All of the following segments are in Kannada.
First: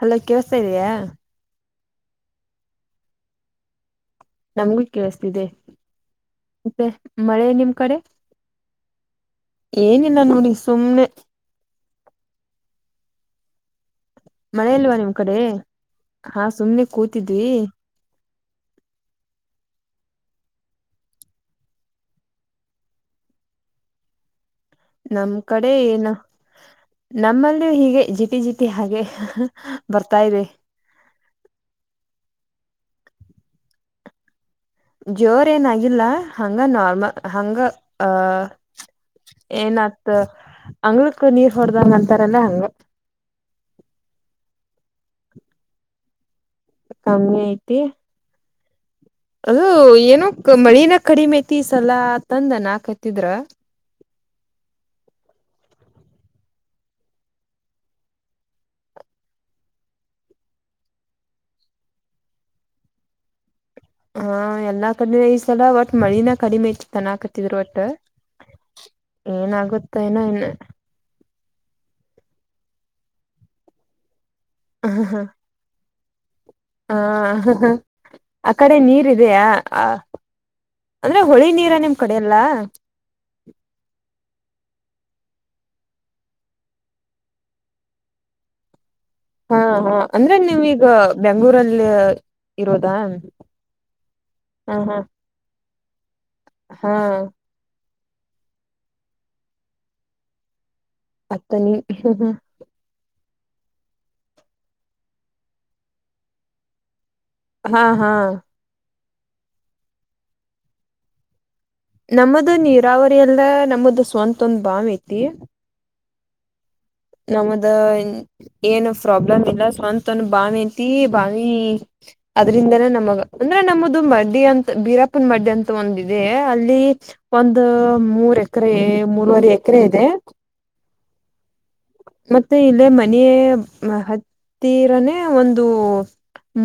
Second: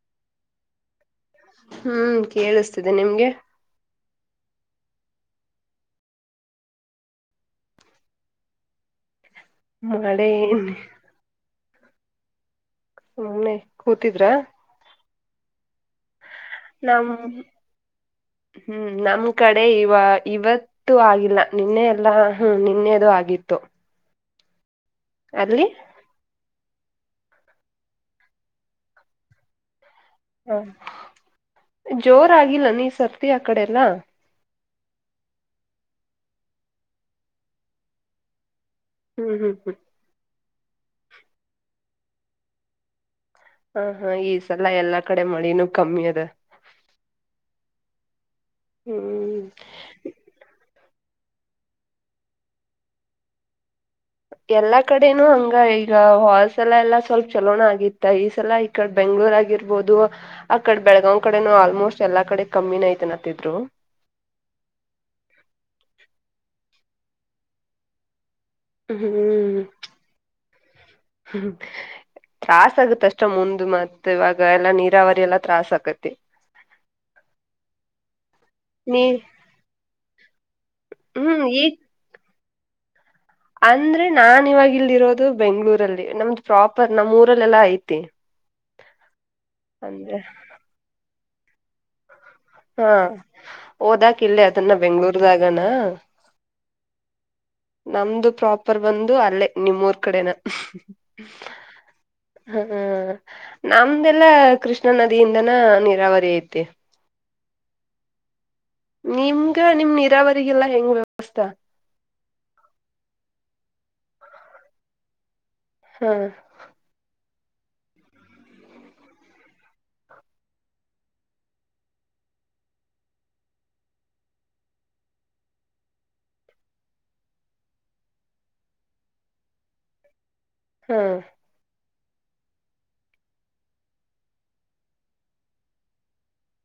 ಹಲೋ ಕೆಳಸ್ತಾ ಇದೆಯಾ. ಹ್ಮ್ ಕೇಳಿಸ್ತಿದೆ ನಿಮ್ಗೆ. ನಮ್ಗೂ ಕೇಳಸ್ತಿದೆ ಮತ್ತೆ ಮಳೆ ನಿಮ್ ಕಡೆ. ಏನಿಲ್ಲ ಮಳೆ ನೋಡಿ ಸುಮ್ನೆ. ಸುಮ್ನೆ ಕೂತಿದ್ರಾ. ಮಳೆ ಇಲ್ವಾ ನಿಮ್ ಕಡೆ ಹಾ. ಸುಮ್ನೆ ನಮ್ಮ. ಕೂತಿದ್ವಿ [inaudible] ಹ್ಮ್ ನಮ್ ಕಡೆ ಇವ ಇವತ್ ಇತ್ತು ಆಗಿಲ್ಲ ನಿನ್ನೆ ಎಲ್ಲಾ ಹ್ಮ ನಿನ್ನೆದು ಆಗಿತ್ತು. ನಮ್ ಅಲ್ಲಿ ಕಡೆ ಏನ ನಮ್ಮಲ್ಲಿ ಹೀಗೆ ಜಿಟಿ ಜಿಟಿ ಹಾಗೆ ಬರ್ತಾದೆ. ಜೋರಾಗಿಲ್ಲ ನ ಈ ಸರ್ತಿ ಆ ಕಡೆ ಎಲ್ಲಾ ಜೋರ್ ಏನಾಗಿಲ್ಲ ಹಂಗ ನಾರ್ಮಲ್ ಹಂಗ ಅಹ. ಹ್ಮ್ ಹ್ಮ್ ಹ್ಮ್ ಏನತ್ ಅಂಗ್ಳಕ್ಕ ನೀರ್ ಹೊಡ್ದಂಗ ಅಂತಾರಲ್ಲ ಹಂಗ. ಹಾ ಹಾ ಈ ಸಲ ಎಲ್ಲಾ ಕಡೆ ಮಳಿನೂ ಕಮ್ಮಿ ಅದ. ಕಮ್ಮಿ ಐತಿ. ಹ್ಮ್. ಅದು ಏನೋ ಮಳಿನ ಕಡಿಮೆ ಐತಿ ಸಲ ಆತಂದ ಅನಾಕತ್ತಿದ್ರ. ಎಲ್ಲಾ ಕಡೆನು ಹಂಗ ಈಗ ಹೋದ ಸಲ ಎಲ್ಲಾ ಸ್ವಲ್ಪ ಚಲೋಣ ಆಗಿತ್ತ ಈ ಸಲ ಆತ ಬೆಂಗ್ಗಳೂರ್ ಆಗಿರ್ಬೋದು. ಆ ಕಡೆ ಬೆಳಗಾವ್ ಕಡೆನು ಆಲ್ಮೋಸ್ಟ್ ಎಲ್ಲಾ ಕಡೆ ಕಮ್ಮಿನ ಐತೆನತ್ತಿದ್ರು. ಹ ಎಲ್ಲಾ ಕಡಿಮೆ ಐ್ಸಲ ಒಟ್ ಮಳಿನ ಕಡಿಮೆ ಐತ್ ತನಕತಿದ್ರ ಒಟ್ ಹ್ಮ್. ಏನೋ ಇನ್ನು ಹ್ಮ್ ತ್ರಾಸ ಆಗತ್ ಅಷ್ಟ ಮುಂದ ಮತ ಇವಾಗ ಎಲ್ಲಾ ನೀರಾವರಿ ಎಲ್ಲಾ ತ್ರಾಸ ಆಕತ್ತೆ ಹ ಆ ಕಡೆ ನೀ ನೀರ ಇದೆಯಾ ಹಾ. ಅಂದ್ರೆ ಹ್ಮ್ ಹೊಳಿ ನೀರ ಈಗ ನಿಮ್ ಕಡೆ ಅಲ್ಲಾ. ಅಂದ್ರೆ ನಾನ್ ಇವಾಗ ಇಲ್ಲಿ ಇರೋದು ಬೆಂಗ್ಳೂರಲ್ಲಿ ನಮ್ದು ಪ್ರಾಪರ್ ನಮ್ ಊರಲೇಲ್ಲ ಐತಿ. ಹಾ ಹಾ ಅಂದ್ರೆ ನೀವೀಗ ಬೆಂಗ್ಗಳೂರಲ್ಲಿ. ಹಾ ಓದಾಕ ಇಲ್ಲ ಅದನ್ನ ಹ ಹಾ ಬೆಂಗ್ಳೂರ್ದಾಗನ. ಹಾ. ನಮ್ದು ಪ್ರಾಪರ್ ಬಂದು ಅಲ್ಲೇ ನಿಮ್ಮೂರ್ ಕಡೆನ ಅಥಣಿ. ಹ್ಮ ನಮ್ದೆಲ್ಲಾ ಕೃಷ್ಣಾ ನದಿಯಿಂದನ ನೀರಾವರಿ ಐತಿ. ಹಾ ಹಾ. ನಿಮ್ಗ ನಿಮ್ ನೀರಾವರಿಗೆಲ್ಲಾ ಹೆಂಗ ಅಷ್ಟ. ನಮ್ಮದು ನೀರಾವರಿ ಎಲ್ಲ ನಮ್ಮದು ಸ್ವಂತ ಒಂದ್ ಬಾವಿ ಐತಿ. ಹಾ. ನಮದ ಏನು ಪ್ರಾಬ್ಲಮ್ ಇಲ್ಲ ಸ್ವಂತವಂದ ಬಾವಿ ಅಂತ ಬಾವಿ ಅದ್ರಿಂದನೇ ನಮಗ ಅಂದ್ರೆ ನಮ್ಮದು ಮಡ್ಡಿ ಅಂತ ಬೀರಾಪನ್ ಮಡ್ಡಿ ಅಂತ ಒಂದಿದೆ ಅಲ್ಲಿ ಒಂದು ಮೂರ್ ಎಕರೆ ಮೂರವರೆ ಎಕರೆ ಇದೆ. ಹಾ. ಮತ್ತೆ ಇಲ್ಲೇ ಮನೆಯ ಮ ಹತ್ತಿರನೇ ಒಂದು.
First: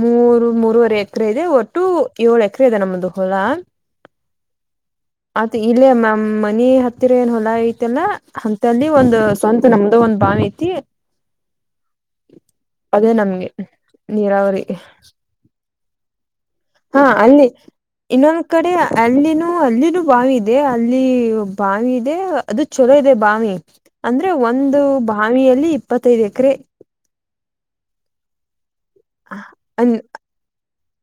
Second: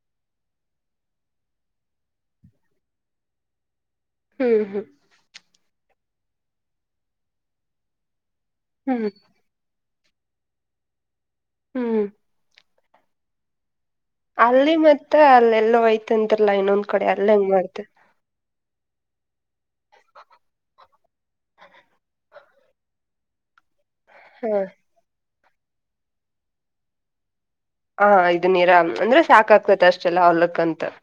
ಮೂರು ಮೂರುವರೆ ಎಕರೆ ಇದೆ ಒಟ್ಟು ಏಳು ಎಕರೆ ಇದೆ ನಮ್ದು ಹೊಲಾ. ಹೂ ಹು. [unintelligible] ಆತ್ ಇಲ್ಲೇ ಮಮ್ ಮನಿ ಹತ್ತಿರ ಏನ್ ಹೊಲ ಐತಿಲ್ಲ ಹಂತಲ್ಲಿ ಹ್ಮ್ ಒಂದ್ [unintelligible] ನಮ್ಮದ ಒಂದ್ ಬಾವಿ ಐತಿ. [unintelligible] ಹೂ. [unintelligible] ಅದೇ ನಮಗೆ. [unintelligible] ಅಲ್ಲಿ ಮತ್ತ ಅಲ್ಲ ಎಲ್ಲೋ ಅಯ್ತ ಅಂತಲ್ಲಾ ಇನ್ನೊಂದ. [unintelligible] ಹಾ ಅಲ್ಲಿ. [unintelligible] ಇನ್ನೊಂದ್ ಕಡೆ ಅಲ್ಲಿನೂ ಅಲ್ಲಿನೂ ಬಾವಿ ಇದೆ ಅಲ್ಲಿ ಬಾವಿ ಇದೆ ಅದು [unintelligible] ಚೋಲೋ ಇದೆ ಬಾವಿ ಅಂದ್ರೆ ಹಾ ಒಂದು ಬಾವಿಯಲ್ಲಿ ಇಪ್ಪತ್ತೈದು ಎಕರೆ. [unintelligible] ಹಾ ಇದು ನೀರಾ ಅಂದ್ರೆ ಸಾಕಕ್ ಆಕತ್ತ ಅನ್ ಅಷ್ಟೆಲ್ಲ ಹೊಲಕ್ಕಂತ. [unintelligible]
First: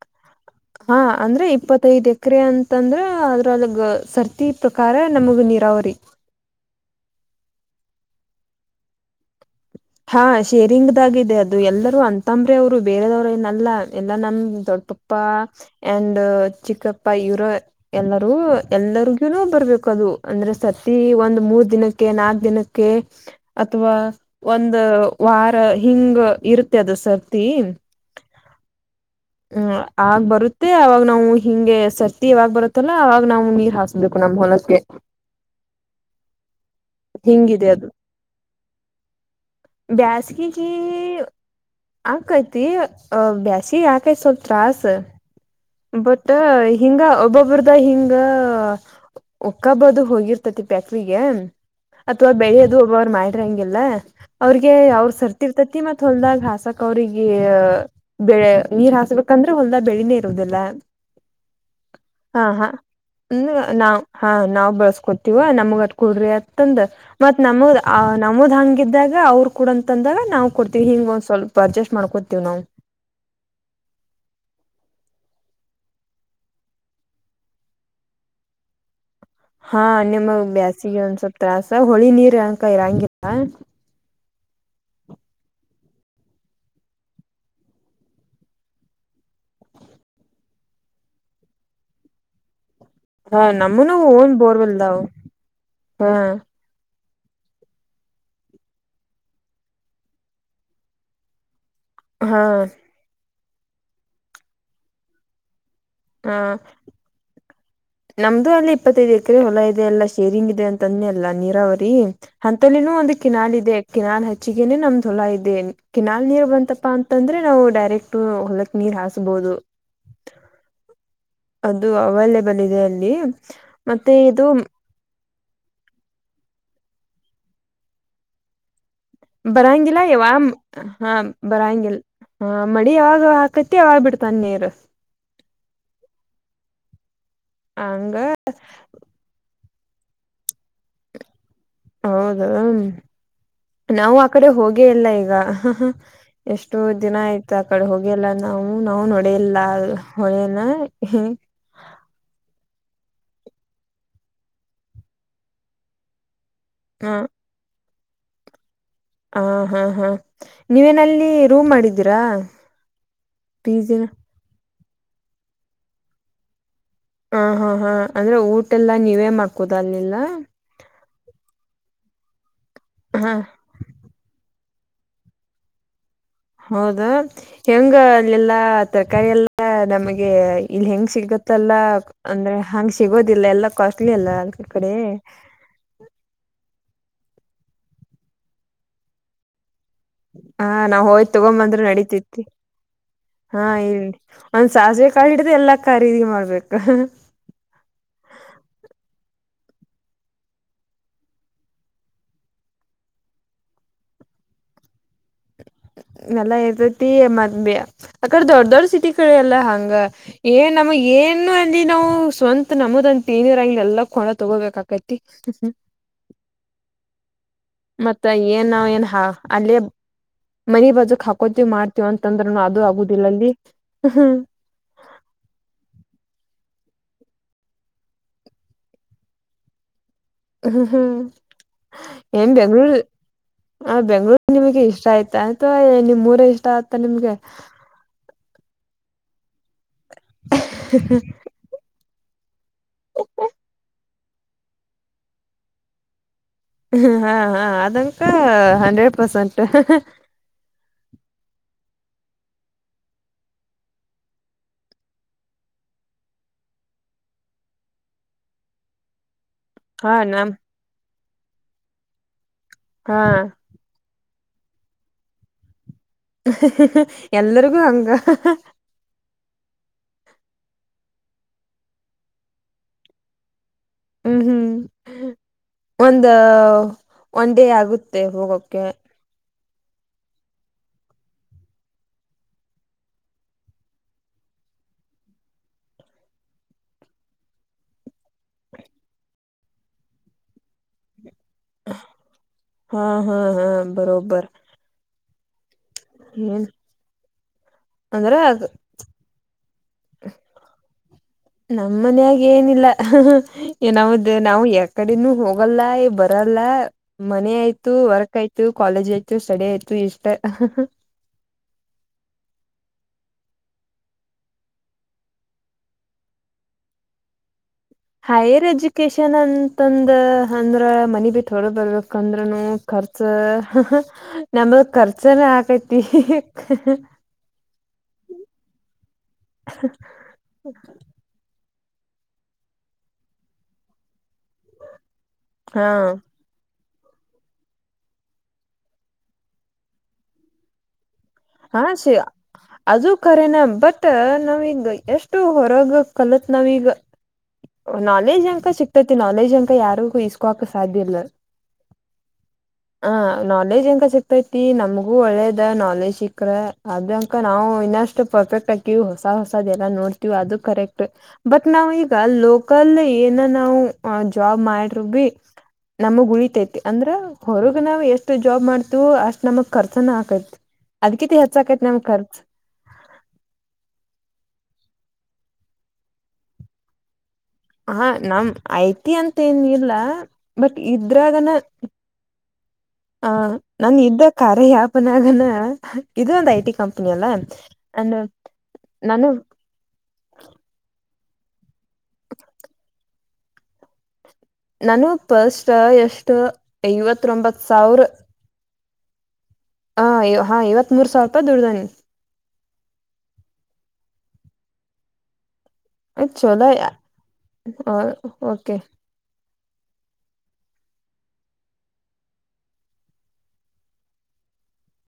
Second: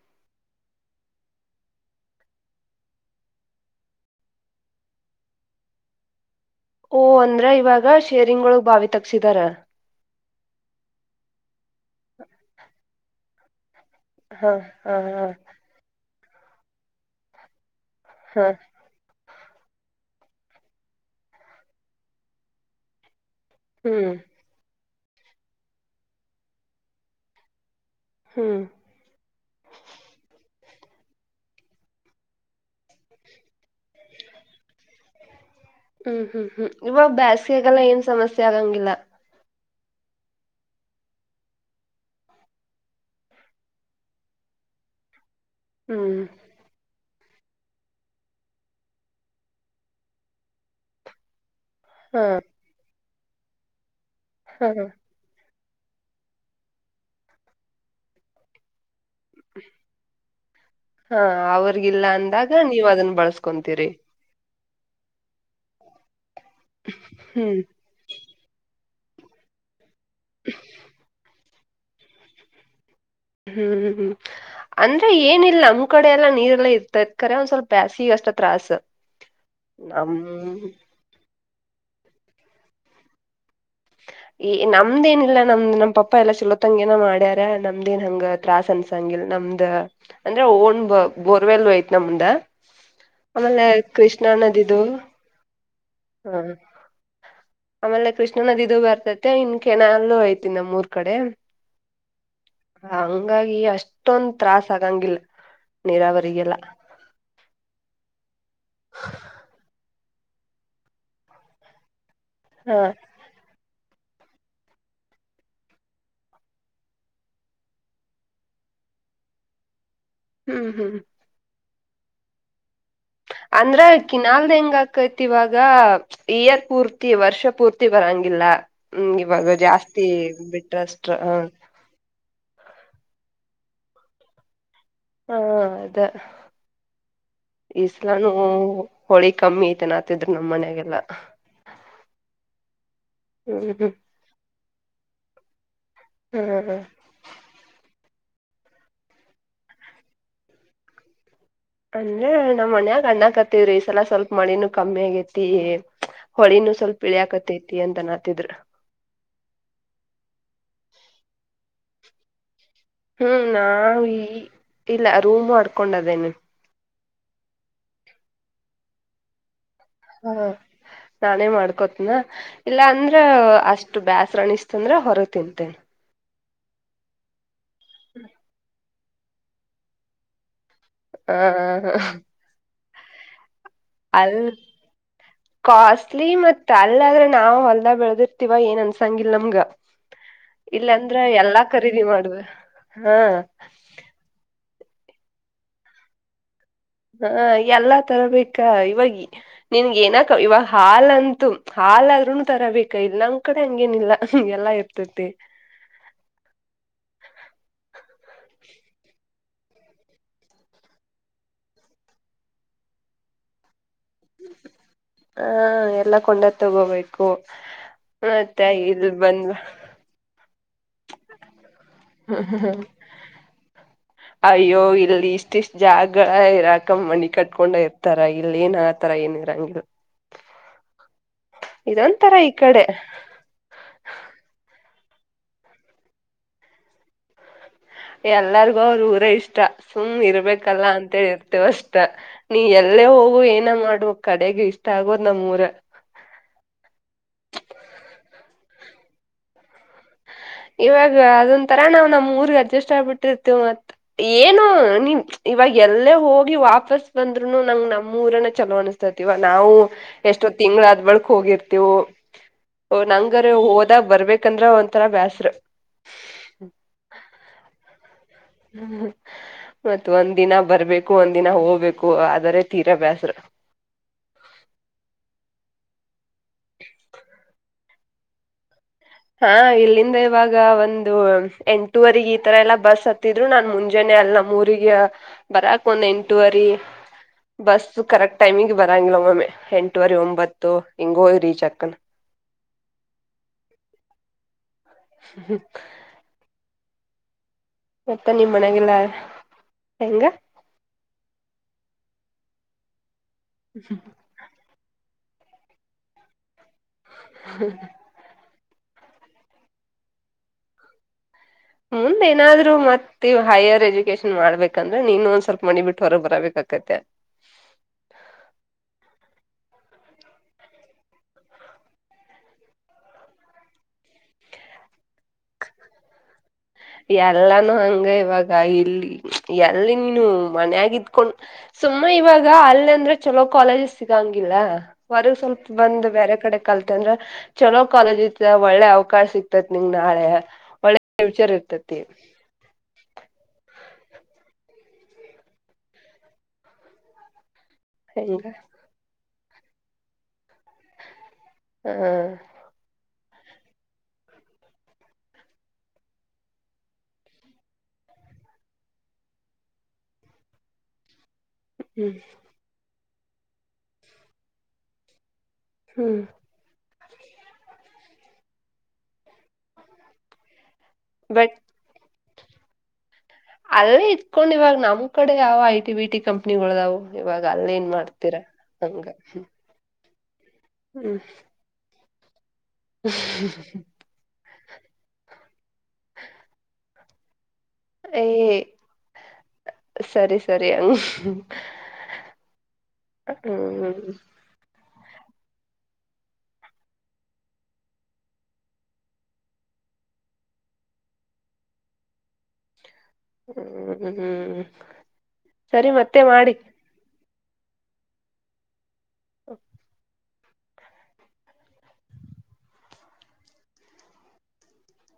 ಹಾ ಅಂದ್ರೆ ಇಪ್ಪತ್ತೈದ್ ಎಕರೆ ಅಂತಂದ್ರ ಅದ್ರಲಗ ಸರ್ತಿ ಪ್ರಕಾರ ನಮಗ ನೀರಾವರಿ. [unintelligible] ಹು ಅಂದ್ರ ಇವಾಗ ಶೇರಿಂಗ್ ಒಳಗ್ ಬಾವಿ ತಕ್ಸಿದಾರ. [unintelligible] ಹಾ ಶೇರಿಂಗದಾಗ ಇದೆ ಅದು ಎಲ್ಲರೂ ಅಂತಂಬ್ರೆ ಅವ್ರು ಬೇರೆದವ್ರ ಏನ್ ಅಲ್ಲ. [unintelligible] ಎಲ್ಲಾ ಹಾ ನಮ್ಮ ಹಾ ದೊಡ್ಡಪ್ಪ ಹಾ ಆಂಡ್ ಚಿಕ್ಕಪ್ಪ ಇವರ ಎಲ್ಲರೂ ಹಾ [unintelligible] ಎಲ್ಲರಿಗೂನು ಬರ್ಬೇಕು ಅದು ಅಂದ್ರೆ ಸತಿ ಒಂದ್ ಮೂರ್ ದಿನಕ್ಕೆ ನಾಕ್ ದಿನಕ್ಕೆ [unintelligible] ಅಥವಾ ಹ್ಮ್ ಒಂದ ವಾರ ಹಿಂಗ ಇರುತ್ತೆ ಅದು ಸರ್ತಿ. [unintelligible] ಹೂ. [unintelligible] [inaudible] ಇಲ್ಲ ಆಗ ಬರುತ್ತೆ ಅವಾಗ ನಾವು ಹಿಂಗೆ ಸರ್ತಿ ಯವಾಗ್ ಬರುತ್ತಲ್ಲಾ ಅವಾಗ ನಾವು ನೀರ್ ಹಾಸ ಇದಕ್ಕು ನಮ್ಮ ಹೊಲಕ್ಕೆ. [unintelligible] ಹು ಹು ಹು ಇವಾಗ ಬೇಸಗ್ಯಾ ಹಿಂಗಿದೆ ಎಲ್ಲಾ ಏನ್ ಸಮಸ್ಯೆ ಆಗಂಗಿಲ್ಲ. [unintelligible] ಬ್ಯಾಸಗೀ [unintelligible] ಆಕೈತಿ ಅ ಬ್ಯಾಸಗಿ ಆಕೆತಿ ಸ್ವಲ್ಪ ತಾರಸ್. [unintelligible] ಹ್ಮ್ ಬಟ್ ಹಿಂಗ ಒಬ್ಬೊಬ್ರದ ಹಿಂಗ ಒಕ್ಕಬೋದು ಹೋಗಿರ್ತತಿ ಫ್ಯಾಕ್ಟರಿಗೆ ಹಾ ಅಥವಾ ಬೆಳೆಯೋದು ಒಬ್ಬರ ಮಾಡಿರಿಂಗ್ ಇಲ್ಲ. [unintelligible] ಹಾ ಅವ್ರಿಗೆ ಅವರ ಸರ್ತಿ ಇರ್ತತಿ ಮತ್ತ ಹೊಲ್ದಾಗ ಹಾಸಕ್ ಅವ್ರಿಗೆ ಬೆಳೆ ನೀರ್ ಹಾಸಬೇಕ. [unintelligible] ಯಾಕಂದ್ರೆ ಹೊಲ್ದ ಬೆಳಿನೇ ಇರುದಿಲ್ಲ ಹಾ ಅವ್ರಿಗಿಲ್ಲ ಹಾ ಅಂದಾಗ ಹಾ ನೀವ್ ಅದನ್ ಇನ್ ಬಳಸ್ಕೊಂತೀರಿ ನಾವು [unintelligible] ಹಾ ನಾವ್ ಬಳಸ್ಕೊತಿವ ನಮಗ ಅದ ಕೊಡ್ರಿ ಅಂತಂದ ಮತ್ತ ಹ್ಮ್ ನಮಗ ಆ ನಮದ್ ಹಂಗ ಇದ [unintelligible] ಇದಾಗ ಅವರ ಕೂಡ ಅಂತ ಅಂದಾಗ ನಾವು ಕೊಡ್ತೀವಿ ಹಿಂಗ ಒಂದ ಸ್ವಲ್ಪ ಅಜಸ್ಟ್ ಮಾಡ್ಕೊತೀವಿ ನಾವು. [unintelligible] ಹೂ ಹೂ. [unintelligible] ಅಂದ್ರೆ ಏನಿಲ್ಲ ನಮ್ಮ ಕಡೆ ಎಲ್ಲಾ ನೀರೆಲ್ಲಾ ಇರ್ತದ ಕರೆ ಒಂದ್ ಸ್ವಲ್ಪ ಬ್ಯಾಸಿಗ ಅಷ್ಟ ತ್ರಾಸ. [unintelligible] ಹಾ ನಿಮ್ಮಗ ನಮ್ ಬ್ಯಾಸಿಗೆ ಒಂದ್ ಸ್ವಲ್ಪ್ ತ್ರಾಸ ಹೊಳಿ ನೀರ್ ಅಂಕ ಇರಂಗಿಲ್ಲ. [unintelligible] ಈ ನಮ್ದ ಏನಿಲ್ಲ ನಮ್ದ್ ನಮ್ಮ ಪಪ್ಪಾ ಎಲ್ಲಾ ಚೋಲೋತಂಗ ಏನೋ ಮಾಡ್ಯಾರ ನಮ್ದ ಏನ್ ಹಂಗ ಆತ್ [unintelligible] ತ್ರಾಸ್ ಅನ್ಸಂಗ ಇಲ್ಲ ನಮ್ದ್ ಅಂದ್ರೆ ಓನ್ ಬ ಬೋರ್ವೆಲ್ ಯತ್ ನಮ್ದ. [unintelligible] ಹಾ ಆಮೇಲೆ ನಮ್ಮನು ಕೃಷ್ಣಾ ಓನ್ ನದಿದುನು ಬೋರ್ವೆಲ್ದಾವ್ [unintelligible] ಹಾ. [unintelligible] ಆಮೇಲೆ ಕೃಷ್ಣ ನದಿದು ಬರ್ತೈತೆ ಇನ್ ಕೆಣಲ್ಲೂ ಐತಿ ನಮ್ಮ ಊರ್ ಕಡೆ. [unintelligible] ಹಾ. [unintelligible] ಹಂಗಾಗಿ ಅಷ್ಟೊಂದ ತ್ರಾಸ್ ಆಗಂಗಿಲ್ಲ ಹಾ ನೀರಾವರಿಗೆ ಎಲ್ಲಾ. [unintelligible] ನಮ್ದು ಅಲ್ಲಿ ಇಪ್ಪತ್ತೈದ ಎಕರೆ ಹೊಲ ಇದೆ ಅಲ್ಲ ಶೇರಿಂಗ್ ಇದೆ ಅಂತಂದೆ ಅಲ್ಲಾ ನೀರಾವರಿ. [unintelligible] ಹ ಅಂತಲ್ಲಿನು ಒಂದ ಇ [unintelligible] ಕಿನಾಲ್ ಇದೆ ಕಿನಾಲ್ ಹಚ್ಚಿದಿನೆ ನಮ್ಮದ ಹೊಲ ಇದೆ ಕಿನಾಲ್ ನೀರ್ ಬಂತಪ್ಪಾ ಅಂತಂದ್ರೆ ನಾವು ಡೈರೆಕ್ಟ್ ಇತ್ತು ಹೊಲಕ್ಕ ನೀರ್ ಹಾಸಬಹುದು. [unintelligible] ಹ್ಮ್ ಅದು ಅವೈಲೇಬಲ್ ಇದೆ ಅಲ್ಲಿ ಮತ್ತೆ ಇದು. ಈವಾಗ ಇಯರ್ ಪೂರ್ತಿ ವರ್ಷ ಪೂರ್ತಿ ಬರಂಗಿಲ್ಲ. ಹ್ಮ್ ಇವಾಗ ಬರಂಗಿಲ್ಲ ಜಾಸ್ತಿ ಯಾವ ಬಿಟ್ರಷ್ಟ ಹಾ ಹ ಬರಂಗಿಲ್ಲ ಹಾ ಮಡಿ ಯಾವಾಗಹಾಕತಿ ಆಗ ಬಿಡ್ತಾನ ನೀರು. ಹಾ ಅದೇ ಹಂಗ ಇಸ್ಲಾನು. ಹೋಳಿ ಕಮ್ಮಿ ಐತೆ ನತಿದ್ರು ನಮ್ಮ್ ಮನಯಾಗೆಲ್ಲಾ. ಹೌದ ಹ್ಮ್ ಹ್ಮ್ ನಾವು ಆ ಕಡೆ ಹೋಗೇಯಿಲ್ಲ ಈಗ ಹಾ ಎಷ್ಟೋ ದಿನ ಆಯ್ತು. ಆ ಕಡೆ ಹೋಗಿಲ್ಲ ನಾವು ನಾವು ನೋಡೆಯಿಲ್ಲ [unintelligible] ಅಂದ್ರ ನಮ್ ಮನ್ಯಾಗ ಅನ್ನಕತ್ತವ್ರಿ ಈ ಸಲ ಸ್ವಲ್ಪ ಮಳಿನೂ ಕಮ್ಮಿ ಆಗೇತಿ [unintelligible] ಸ್ವಲ್ಪ ಇಳಿ ಹ ಆಕತೈತಿ ಅಂತನಾ ಹನ್ನಾತಿದ್ರು. ಹ ಹಾ ಹಾ ನೀವೇನಲ್ಲಿ ರೂಮ್ ಮಾಡಿದ್ದೀರಾ ಹ್ಮ್ ನಾ ಪಿಜಿನ ಈ ಇಲ್ಲ ರೂಮ್ ಆಡ್ಕೊಂಡದೇನೆ. ಹ ಹಾ ಹಾ ಅಂದ್ರೆ ಊಟೆಲ್ಲಾ ನೀವೇ ಮಾಡಕ್ತ. [unintelligible] ಹಾ ನಾನೇ ಮಾಡ್ಕೊತಿನ ಇಲ್ಲ ಅಂದ್ರ ಹ ಅಷ್ಟ. ಅಷ್ಟು ಬ್ಯಾಸರ ಅನಿಸಿದ್ರ ಅಂದ್ರೆ ಹೊರಗೆ ತಿಂತೇನೆ. ಹೌದಾ ಹೆಂಗ ಅಲ್ಲಿ ಎಲ್ಲಾ ತರಕಾರಾರಿ ಎಲ್ಲಾ ನಮಗೆ. ಇಲ್ ಹೆಂಗ ಆ ಸಿಗತ್ತಲ್ಲ ಅಂದ್ರೆ ಹಂಗ್ ಸಿಗೋದಿಲ್ಲ ಎಲ್ಲಾ ಕಾಸ್ಟ್ಲಿ ಅಲ್ಲ ಅಲ್ ಅ ಕಡೆ. ಕಾಸ್ಟ್ಲಿ ಮತ್ತ್ ಅಲ್ಲ ಆದ್ರೆ ನಾವವು ಹೊಲ್ದ ಬೆಳೆದಿರ್ತಿವ ಏನ್ ಅನ್ಸಂಗಲ್ ನಮ್ಗ. ಹಾ ನಾವ್ ಇಲ್ಲಾಂದ್ರ ಹೋಯ್ತ್ ಎಲ್ಲಾ ತಗೊಂಬಂದ್ರ ಖರೀದಿ ನೆಡಿತಿತ್ತು ಮಾಡ್ಬೇ ಹಾ ಹೇಳಿ ಒಂದ್ ಸಾಸಿವೆ ಕಾಳಿಹಿಡ್ದು ಎಲ್ಲಾ ಖರೀದಿಗೆ ಮಾಡ್ಬೇಕ. ಹ ಎಲ್ಲಾ ತರ ಬೇಕಾ ಈವಾಗ. ನಿನ್ಗ ಏನಕ ಇವಾಗ ಹಾಲ್ ಅಂತು ಹಾಲ್ಹಾದ್ರುನು ತರಬೇಕ ಇಲ್ಲ ನಂಗ್ ಕಡೆ ಹಂಗೇನಿಲ್ಲಗೆಲ್ಲಾ. ಬರುತ್ತೆ. ನೆಲ್ಲಾ ಇರ್ತೈತಿ ಮದ್ ಆಕಡೆ ದೊಡ್ಡ ದೊಡ್ಡ ಸಿಟಿ ಕಡೆ ಎಲ್ಲ ಹಂಗ. ಏನ್ ನಮ್ಮ ಏನು ಅಲ್ಲಿ ನಾವು ಸ್ವಂತತ್ ನಮದಂತತಿನಿರಂಗ ಎಲ್ಲ [unintelligible] ತಗೋಬೇಕ ಆಕತ್ತಿ. ಆ ಎಲ್ಲಾ ಕೊಂಡದ ತಗೋಬೇಕು. ಮತ್ತ ಏನ್ ಮತ್ತೆ ನಾವ ಏನ್ ಇಲ್ ಹಾ ಬಂದ್ ಅಲ್ಲೇ. ಮನ ಬಾಜಕ್ ಹಾಕೋತಿವಿ ಮಾಡ್ತವ ಅಂತಂದ್ರರುನು ಅದು ಆಗುದಿಲ್ಲ ಅಲ್ಲಿ. ಅಯ್ಯೋ ಇಲ್ಲಿ ಇಷ್ಟ ಇಷ್ಟ್ ಜಾಗ ಇರಾಕ ಮಣಿ ಕಟ್ಕೊಂಡ ಇರ್ತಾರ ಇಲ್ಲಿ ಏನಾ. ಒಂತರ ಹಿಂಸೆ. ಹ್ಮ್ ಹ್ಮ್ ಇದೊಂತರ ಈ ಏನ್ ಕಡೆ ಬೆಂಗಳೂರು ಆ ಬೆಂಗ್ಗಳೂರ್ ನಿಮಗೆ ಇಷ್ಟ ಆಯ್ತಾ ಆಯ್ತವಾ ನಿಮ್ ಊರ ಇಷ್ಟ ಆಯತಾ ನಿಮ್ಗೆ. ಎಲ್ಲರಿಗೂ ಅವ್ರ ಊರ ಇಷ್ಟ ಸುಮ್ ಇರ್ಬೇಕಲ್ಲ ಅಂತ ಹೇಳಿದಿ. ಅಷ್ಟ ನೀ ಎಲ್ಲೇ ಹೋಗುವ ಏನ ಮಾಡ್ಬ ಕಡೆಗೆ ಇಷ್ಟ ಆಗೋದ್ ನಮ್ ಊರ. ಹಾ ಹಾ ಅದಹಂತ ಹಂಡ್ರೆಡ್ ಪರ್ಸೆಂಟ್. ಇವಾಗ ಅದೊಂತರ ನಾವವು ನಮ್ ಊರ್ಗ್ ಅಡ್ಜಸ್ಟ್ ಆಗ್ಬಿಟ್ಟಿರ್ತೇವಿ ಮತ್. ಏನು ನೀನ್ ಇವಾಗ ಎಲ್ಲೇ ಹೋಗಿ ವಾಪಸ್ ಬಂದ್ರುನು ನಂಗ ನಮ್ ಊರೇನೇ ಚಲೋ ಅನಿಸ್ತಾ. ನಾವು ಹಾ ಎಷ್ಟೋ ನಮ್ ತಿಂಗಳಾ ಆದ್ಮೇಲೆ ಬಳಕ ಹೋಗಿರ್ತಿವು. ಹಾ ನಂಗರ ಹೋದಾಗ ಬರ್ಬೇಕಂದ್ರೆ ಒಂಂತರಾ ಬ್ಯಾಸ ಎಲ್ಲರಿಗೂ ಹಂಗ ಹ್ಮ ಮತ್ ಒಂದ್ ದಿನ ಬರ್ಬೇಕು ಒಂದ ದಿನ ಹೋಗ್ಬೇಕು ಆದರೆ ತೀರಬ್ಯಾಸರ. ಹ್ಮ್ ಹ್ಮ್ ಒಂದ ಒನ್ ಡೇ ಆಗುತ್ತೆ ಹೋಗೋಕೆ. ಹಾ ಇಲ್ಲಿಂದ ಇವಾಗ ಒಂದು ಎಂಟೂವರೆಗೆ ಈತರ ಎಲ್ಲಾ ಬಸ್ ಹತ್ತಿದ. ಆದ್ರು ನಾನ್ ಮುಂಜಾನೆ ಅಲ್ ನಮ್ಮ್ ಊರಿಗೆ ಬರಕ್ ಒಂದ್ ಎಂಟುವರಿ. ಬಸ್ ಕರೆಕ್ಟ್ ಟೈಮಿಂಗ್ ಬರಂಗಿಲ್ಲ ಮಮ್ಮೆ ಎಂಟುವರೆ ಒಂಬತ್ತು ಹಿಂಗೋ ರೀಚ್ ಆಗ್ತದೆ. ಹಾ ಹಾ ಹಾ ಬರೋಬರ ಹ್ಮ್. ಏನ ಮತ್ತ ನಿಮ್ಮ್ ಮನಗೆಲ್ಲ ಹೆಂಗ. ನಮ್ಮ್ ಮನ್ಯಾಗ ಏನಿಲ್ಲ ಹಹಃ ಏನ ನಾವು ಯ ಕಡೆನುೂ ಹೋಗಲ್ಲ ಬರಲ್ಲ ಮನೆ ಆಯ್ತು ವರ್ಕ್ ಆಯ್ತ ಆ ಕಾಲೇಜ್ ಆಯ್ತು ಸ್ಟಡಿ ಆಯ್ತು ಇಷ್ಟ ಹಹ ಮುಂದ್ ಏನಾದ್ರು ಮತ್ತ ವು ಹೈಯರ್ ಎಜುಕೇಶನ್ ಮಾಡ್ಬೇಕಂದ್ರೆ ನೀನು ಒಂದ್ ಸ್ವಲ್ಪ ಮನಿ ಬಿಟ್ಟು ಹೊರಗ್ ಬರಬೇಕಕತ್ತ ಹೈಯರ್ ಎಜುಕಷನ್ ಅಂತಂದ ಅಂದ್ರ ಮನಿ ಬಿಟ್ಟ ಹೊರಗ ಬರ್ಬೇಕಂದ್ರೂನು. ಖರ್ಚ ಹಹಃ ನಮ್ದ ಕರ್ಚನಾ ಆಕತ್ತಿ ಎಲ್ಲಾನೂ ಹಂಗ ಇವಾಗ ಇಲ್ಲಿ ಎಲ್ಲಿ ನೀನು ಮನ್ಯಾಗತ್ಕೊಂಡ ಸುಮ್ಮ ಇವಾಗ ಅಲ್ಲಿ ಅಂದ್ರೆ ಚಲೋ ಕಾಲೇಜಸ್ ಸಿಗಂಗಿಲ್ಲ ಹೊರೆಗ ಸ್ವಲ್ಪ ಹಾ ಬಂದ್ ಬ್ಯಾರೆ ಕಡೆ ಕಲ್ತ್ ಅಂದ್ರ ಚಲೋ ಕಾಲೇಜ್ ಒಳ್ಳೆ ಅವಕಾಶ ಸಿಕ್ತೈತ್ ನಿಂಗ ನಾಳೆ ಒಳ್ಳೆ ಫ್ಯೂಚರ್ ಇರ್ ಹಾ ಸಿ ಅದು ಕರೆೇನಾ ಬಟ್ ನಾವೀಗ ಎಷ್ಟು ಹೊರಗ ಕಲತ್ ನಾವೀಗ ಹೆಂಗ ನಾಲೆಜ್ ಅಂಕ ಸಿಕ್ತತಿ ನಾಲೆಜ್ ಅಂಕ ಯಾರಿಗೂ ಇಸ್ಕೋಕ್ ಸಾಧ್ಯ ಇಲ್ಲ. ಹಾ. ಹ ನಾಲೆಜ್ ಎಂಗ ಸಿಕ್ತೈತಿ ನಮಗೂ ಒಳ್ಳೇದ ನಾಲೆಜ್ ಸಿಕ್ ಅ ಅದಂಕ ನಾವು ಇನ್ನಷ್ಟು ಪರ್ಫೆಕ್ಟ್ ಆಕಿವವಿ ಹೊಸ ಹೊಸದ ಎಲ್ಲ ನೋಡ್ತಿವಿ ಅದು ಕರೆಕ್ಟ್ ಬಟ್ ನಾವ್ ಹ್ಮ್ ಈಗ ಲೋಕಲ್ ಏನ ನಾವು ಜಾಬ್ ಮಾಡರು ಬಿ ಹ್ಮ್ ನಮಗ್ ಉಳಿತೈತಿ ಅಂದ್ರ ಹೊರಗ ನಾವ್ ಎಷ್ಟು ಜಾಬ್ ಮಾಡ್ತವೋ ಅಷ್ಟ್ ನಮಗ್ ಕರ್ಸನ ಆಕೈತಿ ಅದಕಿತ ಬಟ್ ಹೆಚ್ಚ ಆಕೈತಿ ನಮ್ ಖರ್ಚ ಅಲ್ಲೇ ಇತ್ಕೊಂಡ್ ಇವಾಗ ನಮ್ ಕಡೆ ಯಾವ ಐ ಟಿ ವಿ ಟಿ ಕಂಪ್ನಿಗಳುದಾವವು ಇವಾಗ ಅಲ್ಲಿ ಹಾ ನಮ್ ಐ ಟಿ ಅಂತ ಏನ್ ಇಲ್ಲ ಬಟ್ ಹ್ಮ್ ಇದ್ರಾಗನ ಹ ನನ್ ಇದ್ದ ಕಾರ್ಯ ಆಪ್ ನ್ಯಾಗನ ಇದು ಒಂದ ಐ ಟಿ ಕಂಪನಿ ಅಲ್ಲ ಏಯ ನಾನು ಸರಿ ಸರಿ ಹ್ಮ್. ನಾನು ಪಸ್ಟ್ ಎಷ್ಟು ಐವತ್ತತ್ರೊಬಂತ್ತ ಸಾವಿರ ಹಾಂ ಹಾಂ ಐವತ್ತ ಮೂರ ಸಾವಿರೂಪಾಯಿ ದುಡದೇನ ಹ್ಮ್ ಹ್ಮ್ ಸರಿ ಮತ್ತೆ ಮಾಡಿ. ಚಲೋಯ ಹಾ ಓಕೆ [inaudible]